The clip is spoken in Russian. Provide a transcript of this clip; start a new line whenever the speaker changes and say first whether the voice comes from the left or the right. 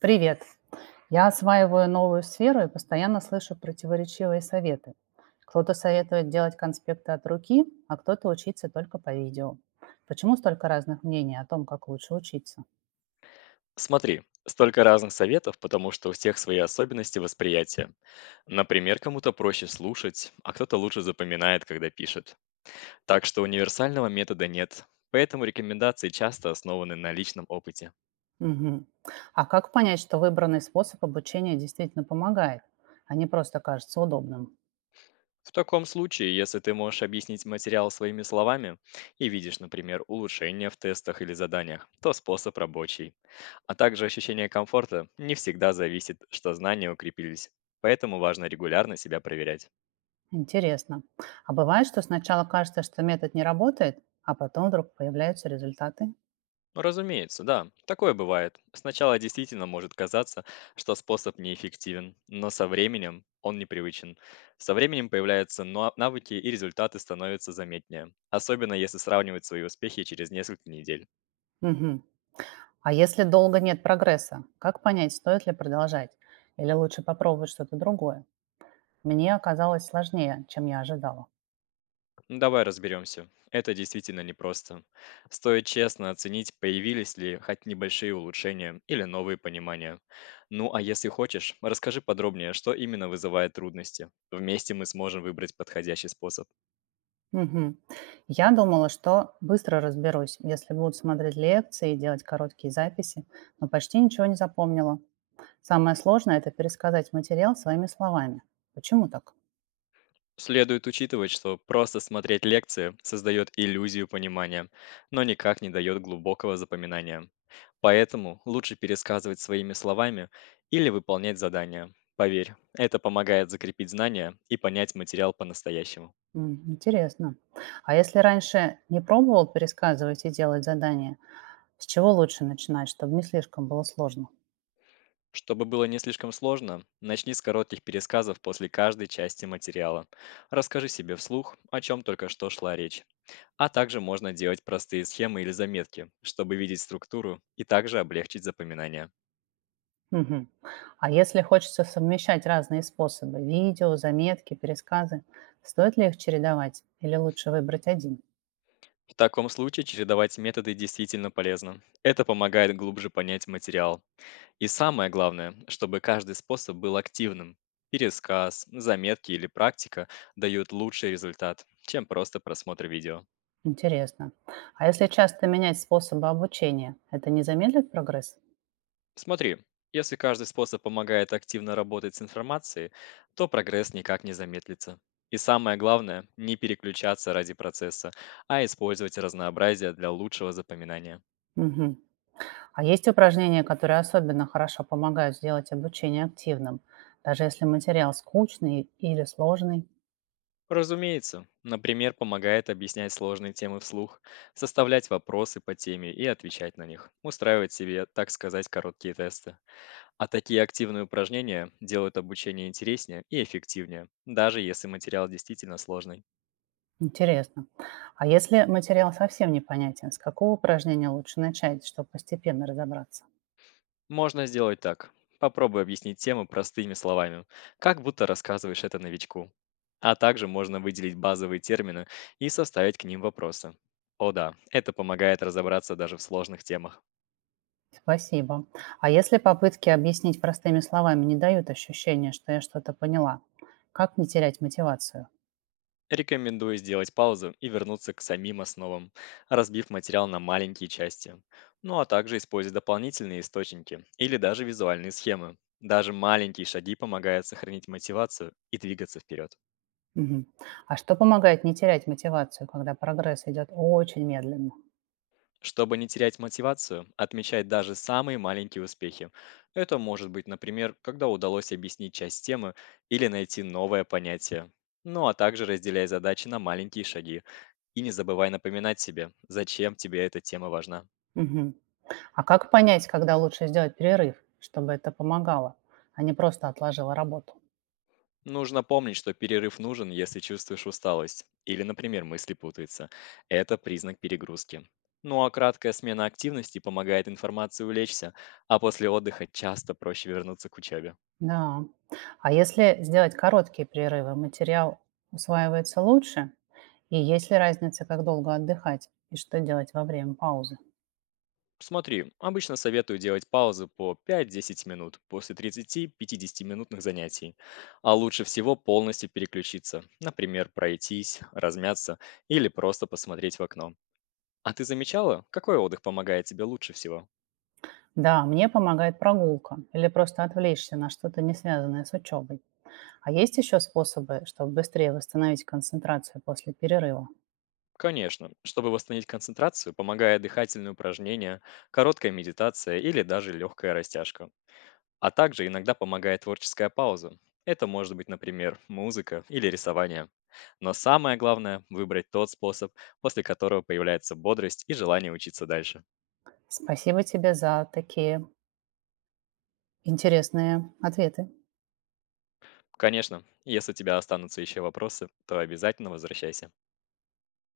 right: Привет. Я осваиваю новую сферу и постоянно слышу противоречивые советы. Кто-то советует делать конспекты от руки, а кто-то учиться только по видео. Почему столько разных мнений о том, как лучше учиться?
left: Смотри, столько разных советов, потому что у всех свои особенности восприятия. Например, кому-то проще слушать, а кто-то лучше запоминает, когда пишет. Так что универсального метода нет, поэтому рекомендации часто основаны на личном опыте.
right: Мгм. А как понять, что выбранный способ обучения действительно помогает, а не просто кажется удобным?
left: В таком случае, если ты можешь объяснить материал своими словами и видишь, например, улучшения в тестах или заданиях, то способ рабочий. А также ощущение комфорта не всегда зависит, что знания укрепились, поэтому важно регулярно себя проверять.
right: Интересно. А бывает, что сначала кажется, что метод не работает, а потом вдруг появляются результаты?
left: Разумеется, да, такое бывает. Сначала действительно может казаться, что способ неэффективен, но со временем он непривычен. Со временем появляются навыки и результаты становятся заметнее, особенно если сравнивать свои успехи через несколько недель.
right: Мгм. А если долго нет прогресса, как понять, стоит ли продолжать? Или лучше попробовать что-то другое? Мне оказалось сложнее, чем я ожидала.
left: Ну, давай разберемся. Это действительно непросто. Стоит честно оценить, появились ли хоть небольшие улучшения или новые понимания. Ну а если хочешь, расскажи подробнее, что именно вызывает трудности. Вместе мы сможем выбрать подходящий способ.
right: Мгм. Я думала, что быстро разберусь, если буду смотреть лекции и делать короткие записи, но почти ничего не запомнила. Самое сложное– это пересказать материал своими словами. Почему так?
left: Следует учитывать, что просто смотреть лекции создает иллюзию понимания, но никак не дает глубокого запоминания. Поэтому лучше пересказывать своими словами или выполнять задания. Поверь, это помогает закрепить знания и понять материал по-настоящему.
right: М, интересно. А если раньше не пробовал пересказывать и делать задания, с чего лучше начинать, чтобы не слишком было сложно?
left: Чтобы было не слишком сложно, начни с коротких пересказов после каждой части материала. Расскажи себе вслух, о чем только что шла речь. А также можно делать простые схемы или заметки, чтобы видеть структуру и также облегчить запоминание.
right: Мгм. А если хочется совмещать разные способы– видео, заметки, пересказы– стоит ли их чередовать или лучше выбрать один?
left: В таком случае чередовать методы действительно полезно. Это помогает глубже понять материал. И самое главное, чтобы каждый способ был активным. Пересказ, заметки или практика дают лучший результат, чем просто просмотр видео.
right: Интересно. А если часто менять способы обучения, это не замедлит прогресс?
left: Смотри, если каждый способ помогает активно работать с информацией, то прогресс никак не замедлится. И самое главное, не переключаться ради процесса, а использовать разнообразие для лучшего запоминания.
right: Мгм. А есть упражнения, которые особенно хорошо помогают сделать обучение активным, даже если материал скучный или сложный?
left: Разумеется, например, помогает объяснять сложные темы вслух, составлять вопросы по теме и отвечать на них, устраивать себе, так сказать, короткие тесты. А такие активные упражнения делают обучение интереснее и эффективнее, даже если материал действительно сложный.
right: Интересно. А если материал совсем непонятен, с какого упражнения лучше начать, чтобы постепенно разобраться?
left: Можно сделать так. Попробуй объяснить тему простыми словами, как будто рассказываешь это новичку. А также можно выделить базовые термины и составить к ним вопросы. О да, это помогает разобраться даже в сложных темах.
right: Спасибо. А если попытки объяснить простыми словами не дают ощущения, что я что-то поняла, как не терять мотивацию?
left: Рекомендую сделать паузу и вернуться к самим основам, разбив материал на маленькие части. Ну а также используй дополнительные источники или даже визуальные схемы. Даже маленькие шаги помогают сохранить мотивацию и двигаться вперед.
right: Мгм. А что помогает не терять мотивацию, когда прогресс идет очень медленно?
left: Чтобы не терять мотивацию, отмечай даже самые маленькие успехи. Это может быть, например, когда удалось объяснить часть темы или найти новое понятие. Ну а также разделяй задачи на маленькие шаги. И не забывай напоминать себе, зачем тебе эта тема важна.
right: Мгм. А как понять, когда лучше сделать перерыв, чтобы это помогало, а не просто отложила работу?
left: Нужно помнить, что перерыв нужен, если чувствуешь усталость или, например, мысли путаются. Это признак перегрузки. Ну а краткая смена активности помогает информации улечься, а после отдыха часто проще вернуться к учебе.
right: Да. А если сделать короткие перерывы, материал усваивается лучше? И есть ли разница, как долго отдыхать и что делать во время паузы?
left: Смотри, обычно советую делать паузу по 5-10 минут после 30-50-минутных занятий. А лучше всего полностью переключиться, например, пройтись, размяться или просто посмотреть в окно. А ты замечала, какой отдых помогает тебе лучше всего?
right: Да, мне помогает прогулка или просто отвлечься на что-то не связанное с учебой. А есть еще способы, чтобы быстрее восстановить концентрацию после перерыва?
left: Конечно, чтобы восстановить концентрацию, помогает дыхательные упражнения, короткая медитация или даже легкая растяжка. А также иногда помогает творческая пауза. Это может быть, например, музыка или рисование. Но самое главное– выбрать тот способ, после которого появляется бодрость и желание учиться дальше.
right: Спасибо тебе за такие интересные ответы.
left: Конечно, если у тебя останутся еще вопросы, то обязательно возвращайся.